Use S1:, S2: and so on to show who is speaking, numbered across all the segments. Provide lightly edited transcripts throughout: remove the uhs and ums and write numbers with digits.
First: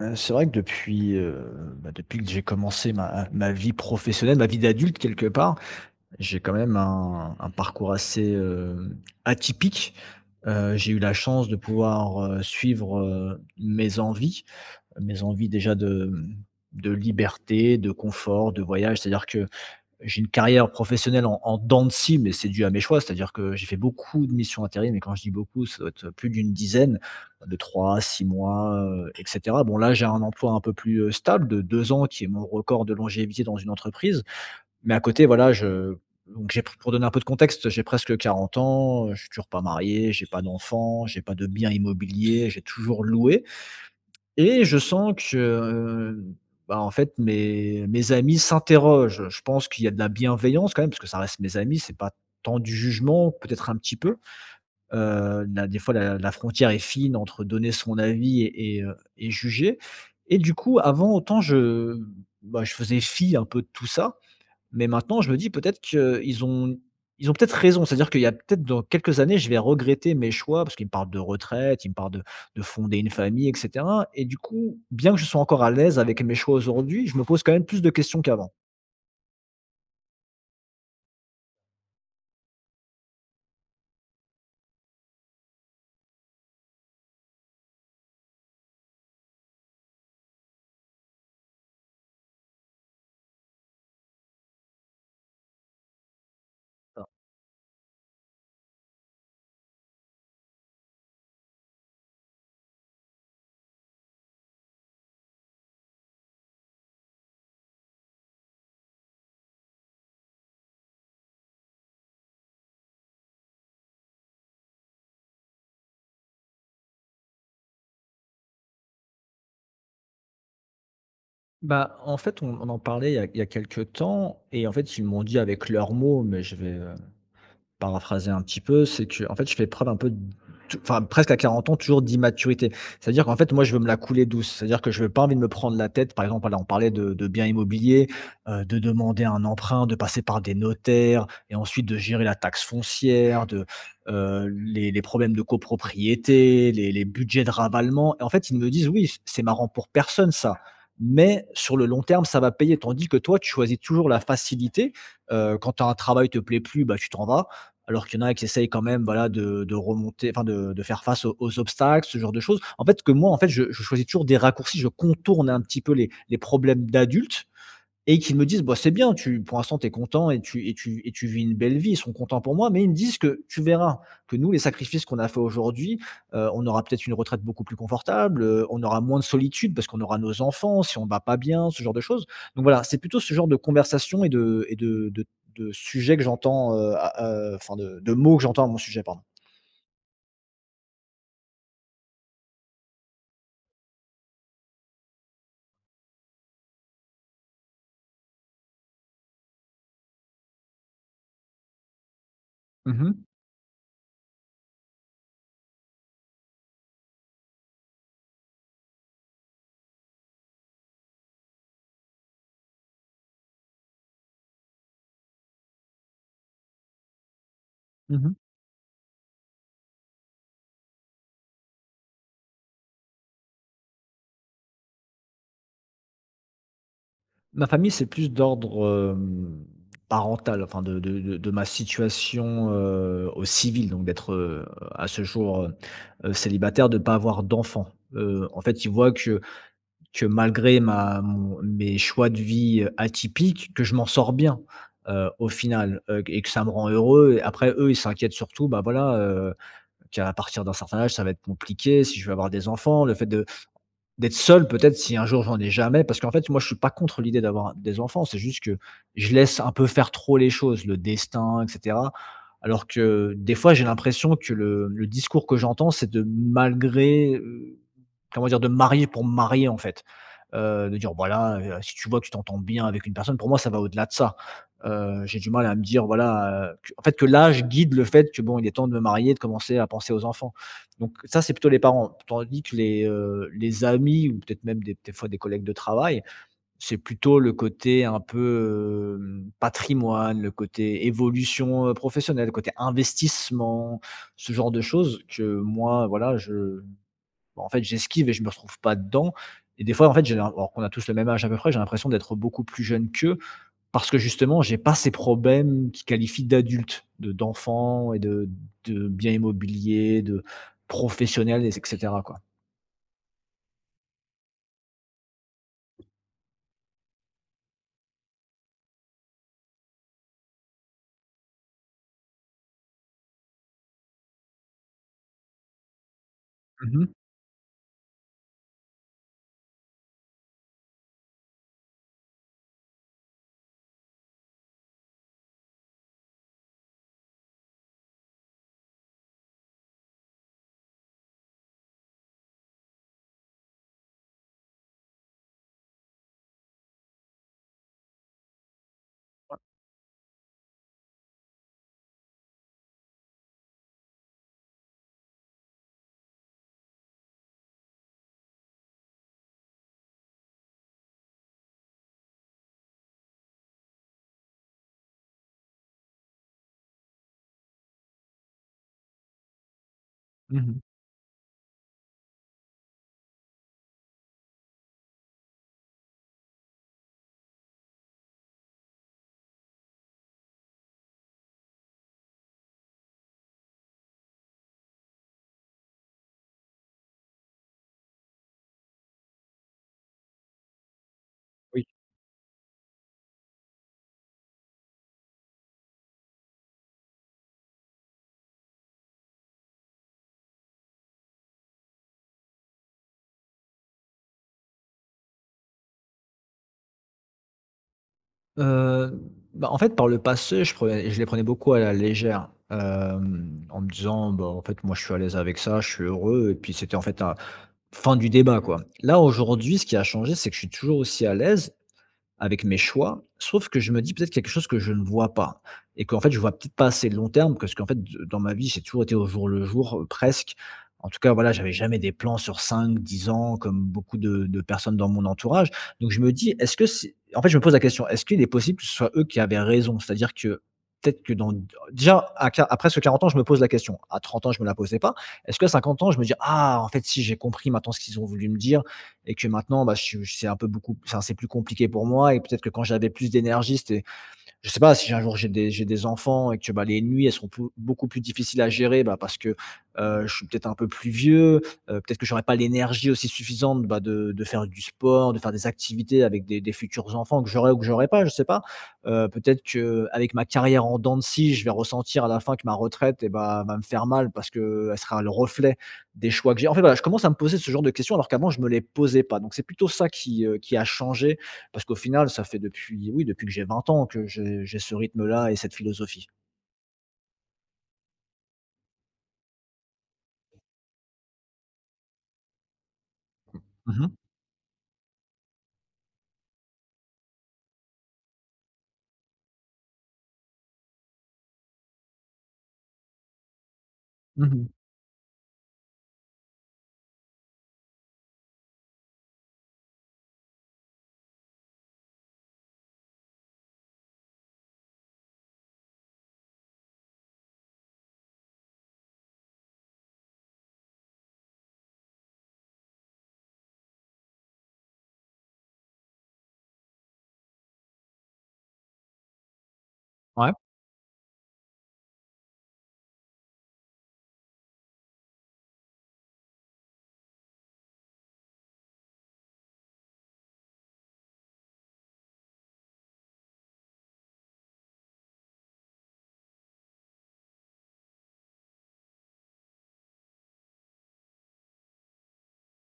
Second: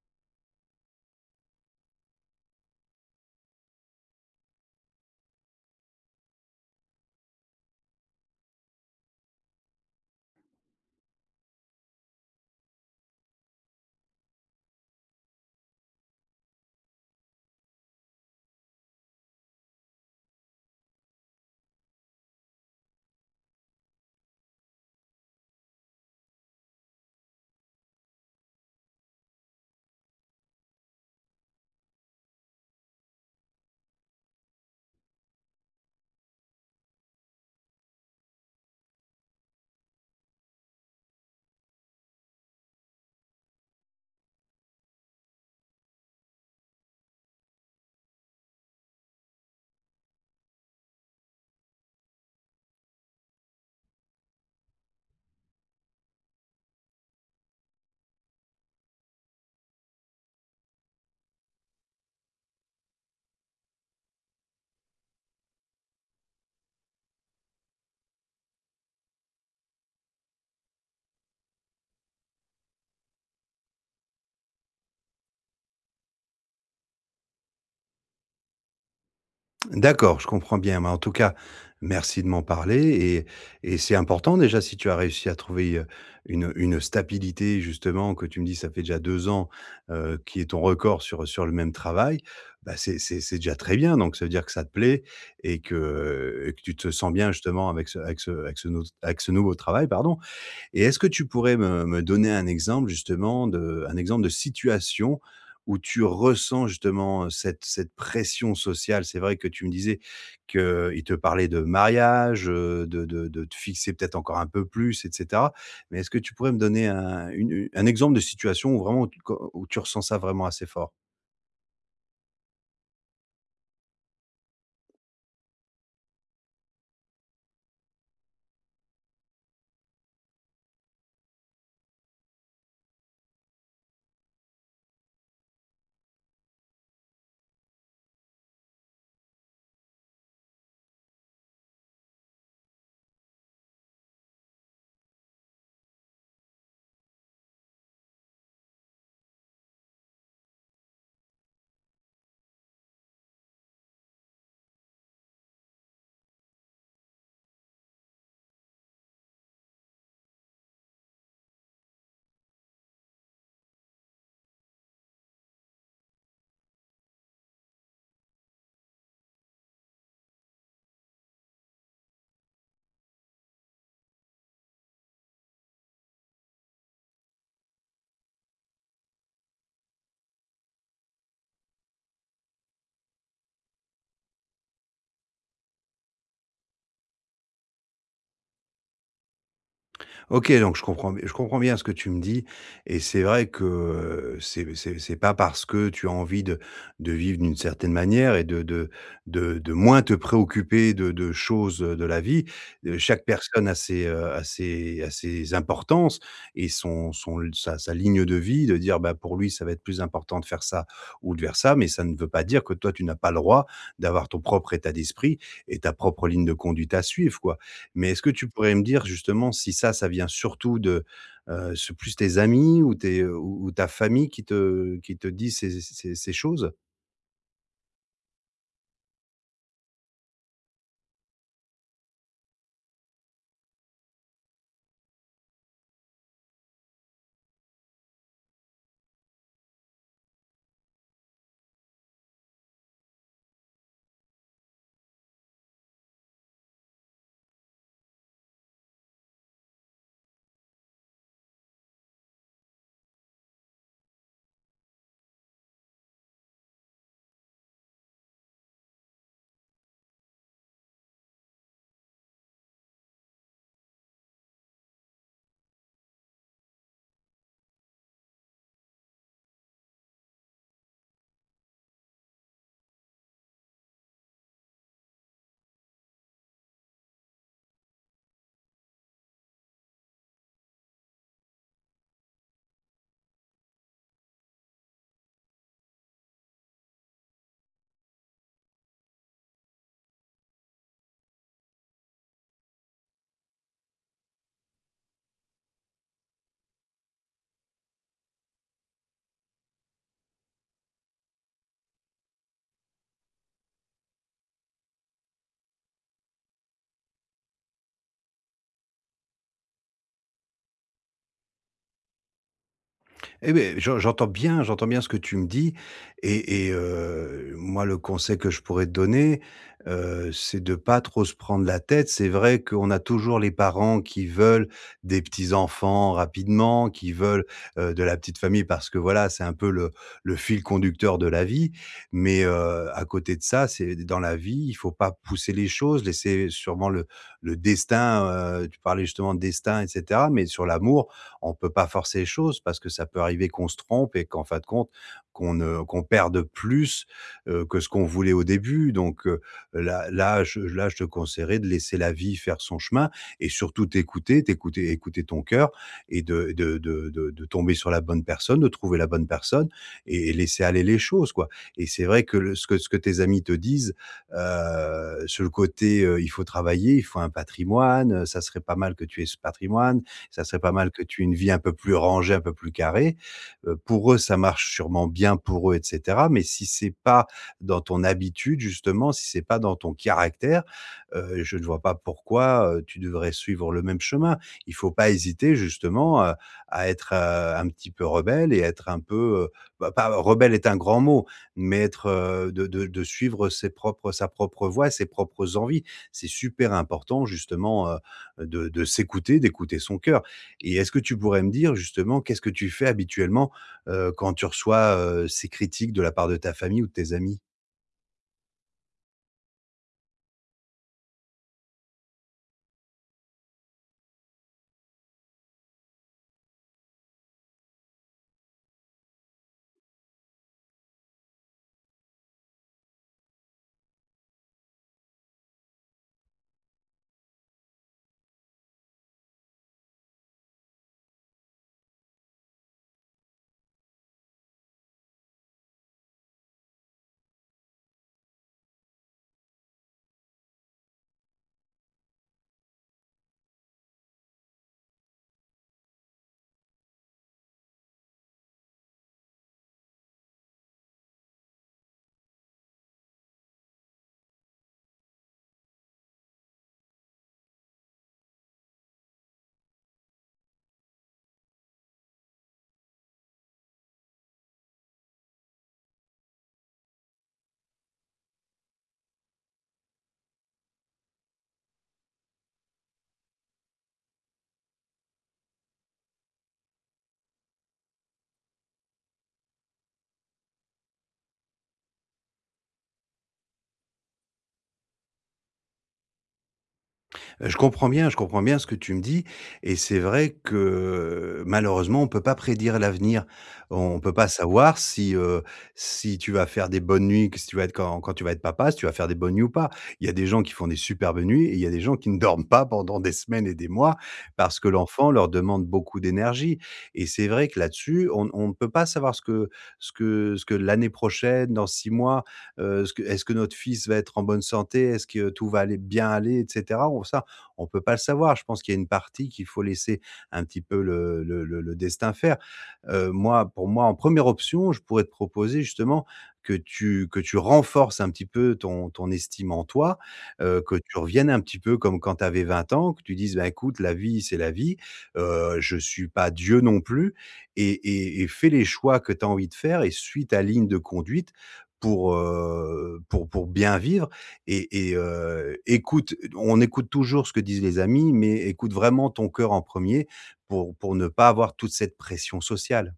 S1: C'est vrai que depuis, bah, depuis que j'ai commencé ma vie professionnelle, ma vie d'adulte quelque part, j'ai quand même un parcours assez, atypique. J'ai eu la chance de pouvoir, suivre, mes envies déjà de, de liberté, de confort, de voyage. C'est-à-dire que j'ai une carrière professionnelle en dents de scie, mais c'est dû à mes choix. C'est-à-dire que j'ai fait beaucoup de missions intérim et quand je dis beaucoup, ça doit être plus d'une dizaine, de 3 à 6 mois, et cetera. Bon là, j'ai un emploi un peu plus, stable de 2 ans qui est mon record de longévité dans une entreprise. Mais à côté, voilà, je donc j'ai, pour donner un peu de contexte, j'ai presque 40 ans, je suis toujours pas marié, j'ai pas d'enfant, j'ai pas de bien immobilier, j'ai toujours loué et je sens que, bah, en fait, mes amis s'interrogent. Je pense qu'il y a de la bienveillance quand même, parce que ça reste mes amis, c'est pas tant du jugement, peut-être un petit peu. Là, des fois, la frontière est fine entre donner son avis et juger. Et du coup, avant, autant bah, je faisais fi un peu de tout ça. Mais maintenant, je me dis peut-être qu'ils ont peut-être raison. C'est-à-dire qu'il y a peut-être dans quelques années, je vais regretter mes choix parce qu'ils me parlent de retraite, ils me parlent de fonder une famille et cetera et du coup, bien que je sois encore à l'aise avec mes choix aujourd'hui, je me pose quand même plus de questions qu'avant.
S2: D'accord, je comprends bien. Mais en tout cas, merci de m'en parler et c'est important déjà si tu as réussi à trouver, une stabilité justement que tu me dis ça fait déjà 2 ans, qui est ton record sur, sur le même travail. C'est déjà très bien, donc ça veut dire que ça te plaît et que, et que tu te
S1: Voilà.
S2: sens bien justement avec ce nouveau travail, pardon. Et est-ce que tu pourrais me donner un exemple justement de un exemple de situation où tu ressens justement cette pression sociale? C'est vrai que tu me disais qu'ils te parlaient de mariage, de te fixer peut-être encore un peu plus, et cetera. Mais est-ce que tu pourrais me donner un exemple de situation où vraiment tu où tu ressens ça vraiment assez fort?
S1: Bah, en fait, on en parlait il y a quelque temps et en fait, ils m'ont dit avec leurs mots, mais je vais paraphraser un petit peu, c'est que en fait, je fais preuve un peu d enfin, presque à 40 ans, toujours d'immaturité. C'est-à-dire qu'en fait, moi, je veux me la couler douce. C'est-à-dire que je veux pas envie de me prendre la tête. Par exemple, là on parlait de biens immobiliers, de demander un emprunt, de passer par des notaires et ensuite de gérer la taxe foncière, de, les problèmes de copropriété, les budgets de ravalement et en fait, ils me disent: «Oui, c'est marrant pour personne ça, mais sur le long terme, ça va payer.» Tandis que toi, tu choisis toujours la facilité, quand tu un travail te plaît plus, bah, tu t'en vas. Alors qu'il y en a qui essayent quand même, voilà, de remonter, enfin de faire face aux obstacles, ce genre de choses. En fait, que moi, en fait, je choisis toujours des raccourcis, je contourne un petit peu les problèmes d'adultes, et qu'ils me disent: «Bah, c'est bien, tu pour l'instant, tu es content et tu vis une belle vie.» Ils sont contents pour moi, mais ils me disent que: «Tu verras que nous, les sacrifices qu'on a fait aujourd'hui, on aura peut-être une retraite beaucoup plus confortable, on aura moins de solitude parce qu'on aura nos enfants, si on ne va pas bien», ce genre de choses. Donc voilà, c'est plutôt ce genre de conversation et de sujets que j'entends, enfin de mots que j'entends à mon sujet, pardon.
S2: OK, donc je comprends bien ce que tu me dis, et c'est vrai que, c'est pas parce que tu as envie de vivre d'une certaine manière et de moins te préoccuper de choses, de la vie.
S1: Mmh mh.
S2: Chaque personne a ses, a ses a ses importances et son son sa sa ligne de vie, de dire: bah, pour lui, ça va être plus important de faire ça ou de faire ça, mais ça ne veut pas dire que toi, tu n'as pas le droit d'avoir ton propre état d'esprit et ta propre ligne de conduite à suivre, quoi. Mais est-ce que
S1: Mmh.
S2: tu pourrais me dire justement si ça, ça vient surtout de, c'est plus tes amis ou ou ta famille qui te dit ces choses?
S1: Ma famille, c'est plus d'ordre, parental, enfin de ma situation, au civil, donc d'être, à ce jour, célibataire, de ne pas avoir d'enfant. En fait, ils voient que malgré ma mon mes choix de vie, atypiques, que je m'en sors bien, au final, et que ça me rend heureux et après eux, ils s'inquiètent surtout, bah, voilà, qu'à partir d'un certain âge, ça va être compliqué si je veux avoir des enfants, le fait de D'être seul peut-être si un jour j'en ai jamais, parce qu'en fait, moi, je suis pas contre l'idée d'avoir des enfants, c'est juste que je laisse un peu faire trop les choses, le destin et cetera. Alors que des fois, j'ai l'impression que le discours que j'entends, c'est de malgré, comment dire? De me marier pour me marier, en fait. De dire: «Voilà, si tu vois que tu t'entends bien avec une personne», pour moi, ça va au-delà de ça. J'ai du mal à me dire, voilà, q en fait, que l'âge guide le fait que, bon, il est temps de me marier, de commencer à penser aux enfants. Donc ça, c'est plutôt les parents. Tandis que les amis ou peut-être même des fois des collègues de travail, c'est plutôt le côté un peu, patrimoine, le côté évolution, professionnelle, le côté investissement, ce genre de choses que moi, voilà, je bah, en fait, j'esquive et je me retrouve pas dedans et des fois, en fait, j'ai l'im alors qu'on a tous le même âge à peu près, j'ai l'impression d'être beaucoup plus jeune qu'eux parce que justement, j'ai pas ces problèmes qui qualifient d'adulte, de d'enfant et de bien immobilier, de professionnels et c quoi.
S2: Eh beh, j'entends bien ce que tu me dis, et moi, le conseil que je pourrais te donner, c'est de pas trop se prendre la tête. C'est vrai qu'on a toujours les parents qui veulent des petits-enfants rapidement,
S1: Mmh
S2: qui
S1: mh.
S2: veulent, heu, de la petite famille parce que, voilà, c'est un peu le fil conducteur de la vie. Mais, à côté de ça, c'est dans la vie, il faut pas pousser les choses, laisser sûrement le destin, tu parlais justement de destin, et cetera, mais sur l'amour on peut pas forcer les choses parce que ça peut arriver qu'on se trompe et qu'en fin de compte, qu'on perde plus, que ce qu'on voulait au début. Donc, là là je te conseillerais de laisser la vie faire son chemin et surtout t'écouter, écouter ton cœur, et de tomber sur la bonne personne, de trouver la bonne personne et laisser aller les choses, quoi. Et c'est vrai que le ce que tes amis te disent, sur le côté, il faut travailler, il faut un patrimoine, ça serait pas mal que tu aies ce patrimoine, ça serait pas
S1: Mmh.
S2: mal que tu aies une vie un peu plus rangée, un peu plus carrée. Pour eux, ça marche sûrement bien pour eux, et cetera, mais si c'est pas dans ton habitude justement, si c'est pas dans ton caractère, je ne vois pas pourquoi, tu devrais suivre le même chemin. Il faut pas hésiter justement, à être un petit peu rebelle et être un peu, bah, pas rebelle est un grand mot, mais être, de suivre ses propres sa propre voie, ses propres envies. C'est super important justement, de s'écouter, d'écouter son cœur. Et est-ce que tu pourrais me dire justement qu'est-ce que tu fais habituellement, quand tu reçois, ces critiques de la part de ta famille ou de tes amis?
S1: Heu, Bah, en fait, par le passé, je les prenais beaucoup à la légère, en me disant: «Bah, en fait, moi, je suis à l'aise avec ça, je suis heureux», et puis c'était, en fait, un fin du débat, quoi. Là, aujourd'hui, ce qui a changé, c'est que je suis toujours aussi à l'aise avec mes choix, sauf que je me dis peut-être quelque chose que je ne vois pas et qu'en fait, je vois peut-être pas assez long terme parce qu'en fait, d dans ma vie, j'ai toujours été au jour le jour, presque. En tout cas, voilà, j'avais jamais des plans sur 5, 10 ans comme beaucoup de personnes dans mon entourage. Donc je me dis: «Est-ce que c'est», en fait, je me pose la question: «Est-ce qu'il est possible que ce soit eux qui avaient raison ?», c'est-à-dire que peut-être que dans déjà à presque 40 ans, je me pose la question. À 30 ans, je me la posais pas. Est-ce que à 50 ans, je me dis: «Ah, en fait, si, j'ai compris maintenant ce qu'ils ont voulu me dire», et que maintenant, bah, je suis c'est un peu beaucoup, enfin, c'est plus compliqué pour moi et peut-être que quand j'avais plus d'énergie, c'était, je sais pas, si un jour j'ai des enfants et que, bah, les nuits, elles seront pou beaucoup plus difficiles à gérer, bah, parce que, je suis peut-être un peu plus vieux, peut-être que j'aurais pas l'énergie aussi suffisante, bah, de faire du sport, de faire des activités avec des futurs enfants que j'aurai ou que j'aurai pas, je sais pas. Peut-être que avec ma carrière en dents de scie, je vais ressentir à la fin que ma retraite et bah, va me faire mal parce que elle sera le reflet des choix que j'ai. En fait, voilà, je commence à me poser ce genre de questions alors qu'avant je me les posais pas. Donc c'est plutôt ça qui a changé parce qu'au final, ça fait depuis oui, depuis que j'ai 20 ans que j'ai ce rythme-là et cette philosophie.
S2: Je comprends bien ce que tu me dis, et c'est vrai que malheureusement, on ne peut pas prédire l'avenir. On
S1: Mmh
S2: ne
S1: mh.
S2: peut pas savoir si, si tu vas faire des bonnes nuits, que si tu vas être quand tu vas être papa, si tu vas faire des bonnes nuits ou pas. Il y a des gens qui font des superbes nuits et il y a des gens qui ne dorment pas pendant des semaines et des mois parce que
S1: Mmh.
S2: l'enfant leur demande beaucoup d'énergie, et c'est vrai que là-dessus, on ne peut pas savoir ce que l'année prochaine, dans 6 mois, ce que est-ce que notre fils va être en bonne santé? Est-ce que tout va aller bien aller, et cetera? On peut pas le savoir. Je pense qu'il y a une partie qu'il faut laisser un petit peu le destin faire. Pour moi, en première option, je pourrais te proposer justement que tu renforces un petit peu ton estime en toi,
S1: Ouais.
S2: que tu reviennes un petit peu comme quand tu avais 20 ans, que tu dises: ben écoute, la vie, c'est la vie, je suis pas Dieu non plus, et fais les choix que tu as envie de faire et suis ta ligne de conduite pour, pour bien vivre, et écoute, on écoute toujours ce que disent les amis, mais écoute vraiment ton cœur en premier pour ne pas avoir toute cette pression sociale.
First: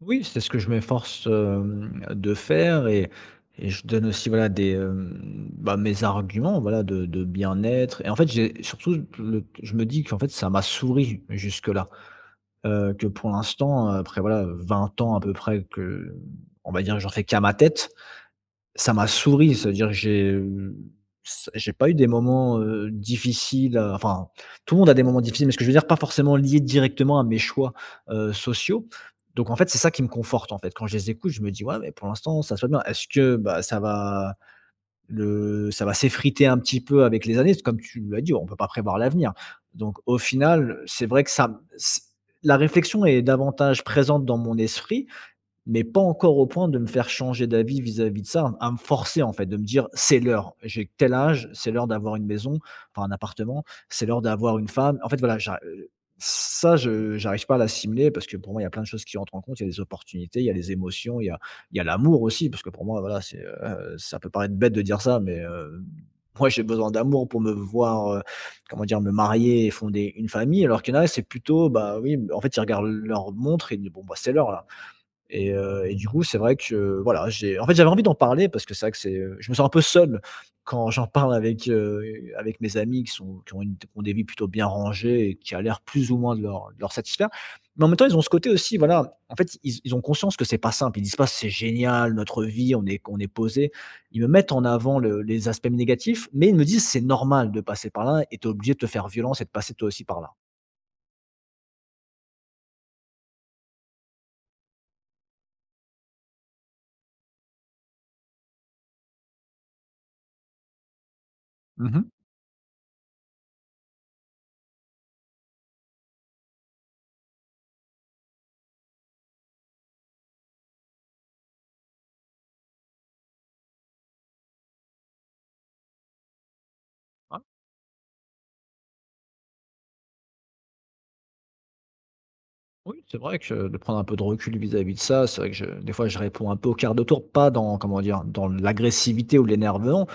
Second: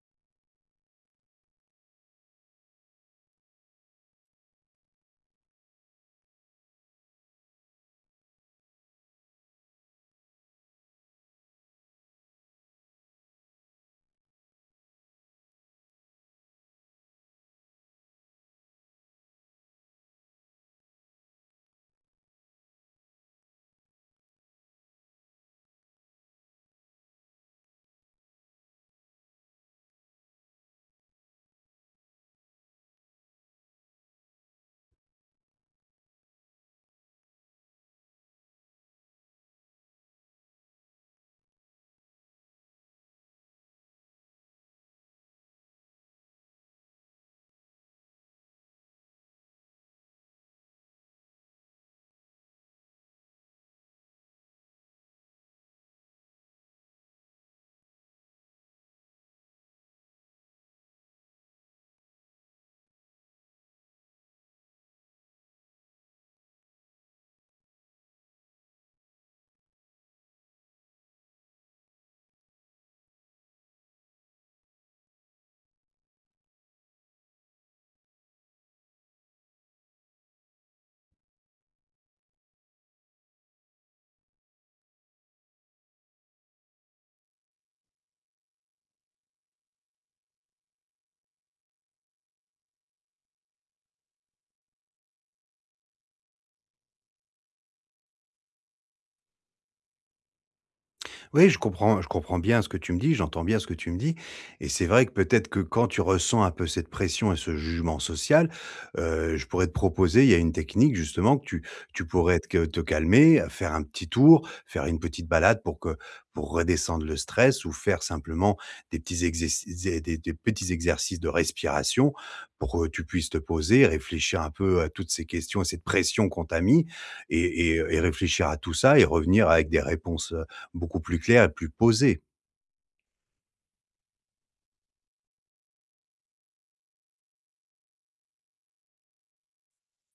S1: Oui, c'est ce que je m'efforce, de faire et je donne aussi, voilà, des, bah, mes arguments, voilà, de bien-être et en fait, j'ai surtout le je me dis qu'en fait, ça m'a souri jusque-là. Que pour l'instant, après, voilà, 20 ans à peu près que, on va dire, que j'en fais qu'à ma tête. Ça m'a souri, cest à dire que j'ai pas eu des moments, difficiles, enfin, tout le monde a des moments difficiles, mais ce que je veux dire, pas forcément liés directement à mes choix, sociaux. Donc en fait, c'est ça qui me conforte, en fait. Quand je les écoute, je me dis: «Ouais, mais pour l'instant, ça se passe bien.» Est-ce que, bah, ça va s'effriter un petit peu avec les années? Comme tu l'as dit, on peut pas prévoir l'avenir. Donc au final, c'est vrai que ça m la réflexion est davantage présente dans mon esprit, mais pas encore au point de me faire changer d'avis vis-à-vis de ça, à me forcer en fait, de me dire: «C'est l'heure, j'ai tel âge, c'est l'heure d'avoir une maison, enfin un appartement, c'est l'heure d'avoir une femme.» En fait voilà, j'arri ça je j'arrive pas à l'assimiler parce que pour moi, il y a plein de choses qui rentrent en compte. Il y a des opportunités, il y a les émotions, il y a l'amour aussi parce que pour moi voilà, c'est, ça peut paraître bête de dire ça, mais, moi j'ai besoin d'amour pour me voir, comment dire? Me marier et fonder une famille alors qu'il y en a, c'est plutôt, bah oui, en fait, ils regardent leur montre et ils disent: «Bon bah, c'est l'heure là.» Et du coup, c'est vrai que voilà, j'ai en fait, j'avais envie d'en parler parce que c'est vrai que c'est, je me sens un peu seul quand j'en parle avec, avec mes amis qui sont qui ont une qui ont des vies plutôt bien rangées et qui a l'air plus ou moins de leur satisfaire. Mais en même temps, ils ont ce côté aussi, voilà, en fait, ils ont conscience que c'est pas simple. Ils disent pas: «C'est génial notre vie, on est posé.» Ils me mettent en avant le les aspects négatifs, mais ils me disent: «C'est normal de passer par là et tu obligé de te faire violence et de passer toi aussi par là.»
S2: Oui, je comprends bien ce que tu me dis, j'entends bien ce que tu me dis, et c'est vrai que peut-être que quand tu ressens un peu cette pression et ce jugement social, je pourrais te proposer, il y a une technique justement que tu tu
S1: Mmh.
S2: pourrais te calmer, faire un petit tour, faire une petite balade pour que pour redescendre le stress, ou faire simplement des petits exercices de respiration pour que tu puisses te poser, réfléchir un peu à toutes ces questions et cette pression qu'on t'a mis, et réfléchir à tout ça et revenir avec des réponses beaucoup plus clair et plus posé.
S1: Oui, c'est vrai que de prendre un peu de recul vis-à-vis de ça, c'est vrai que je des fois, je réponds un peu au quart de tour, pas dans, comment dire, dans l'agressivité ou l'énervement,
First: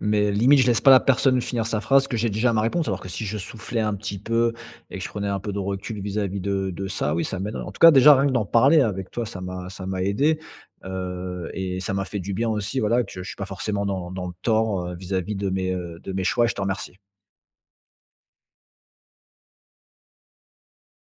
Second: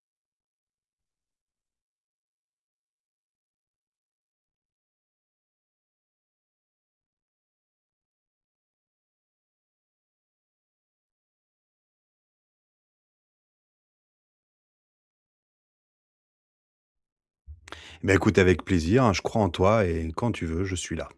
S1: mais limite, je laisse pas la personne finir sa phrase, que j'ai déjà ma réponse. Alors que si je soufflais un petit peu et que je prenais un peu de recul vis-à-vis de ça, oui, ça m'aide. En tout cas, déjà, rien que d'en parler avec toi, ça m'a aidé, et ça m'a fait du bien aussi, voilà, que je suis pas forcément dans le tort, vis-à-vis de mes choix et je te remercie.
S2: Mais écoute, avec plaisir, hein, je crois en toi et quand tu veux, je suis là.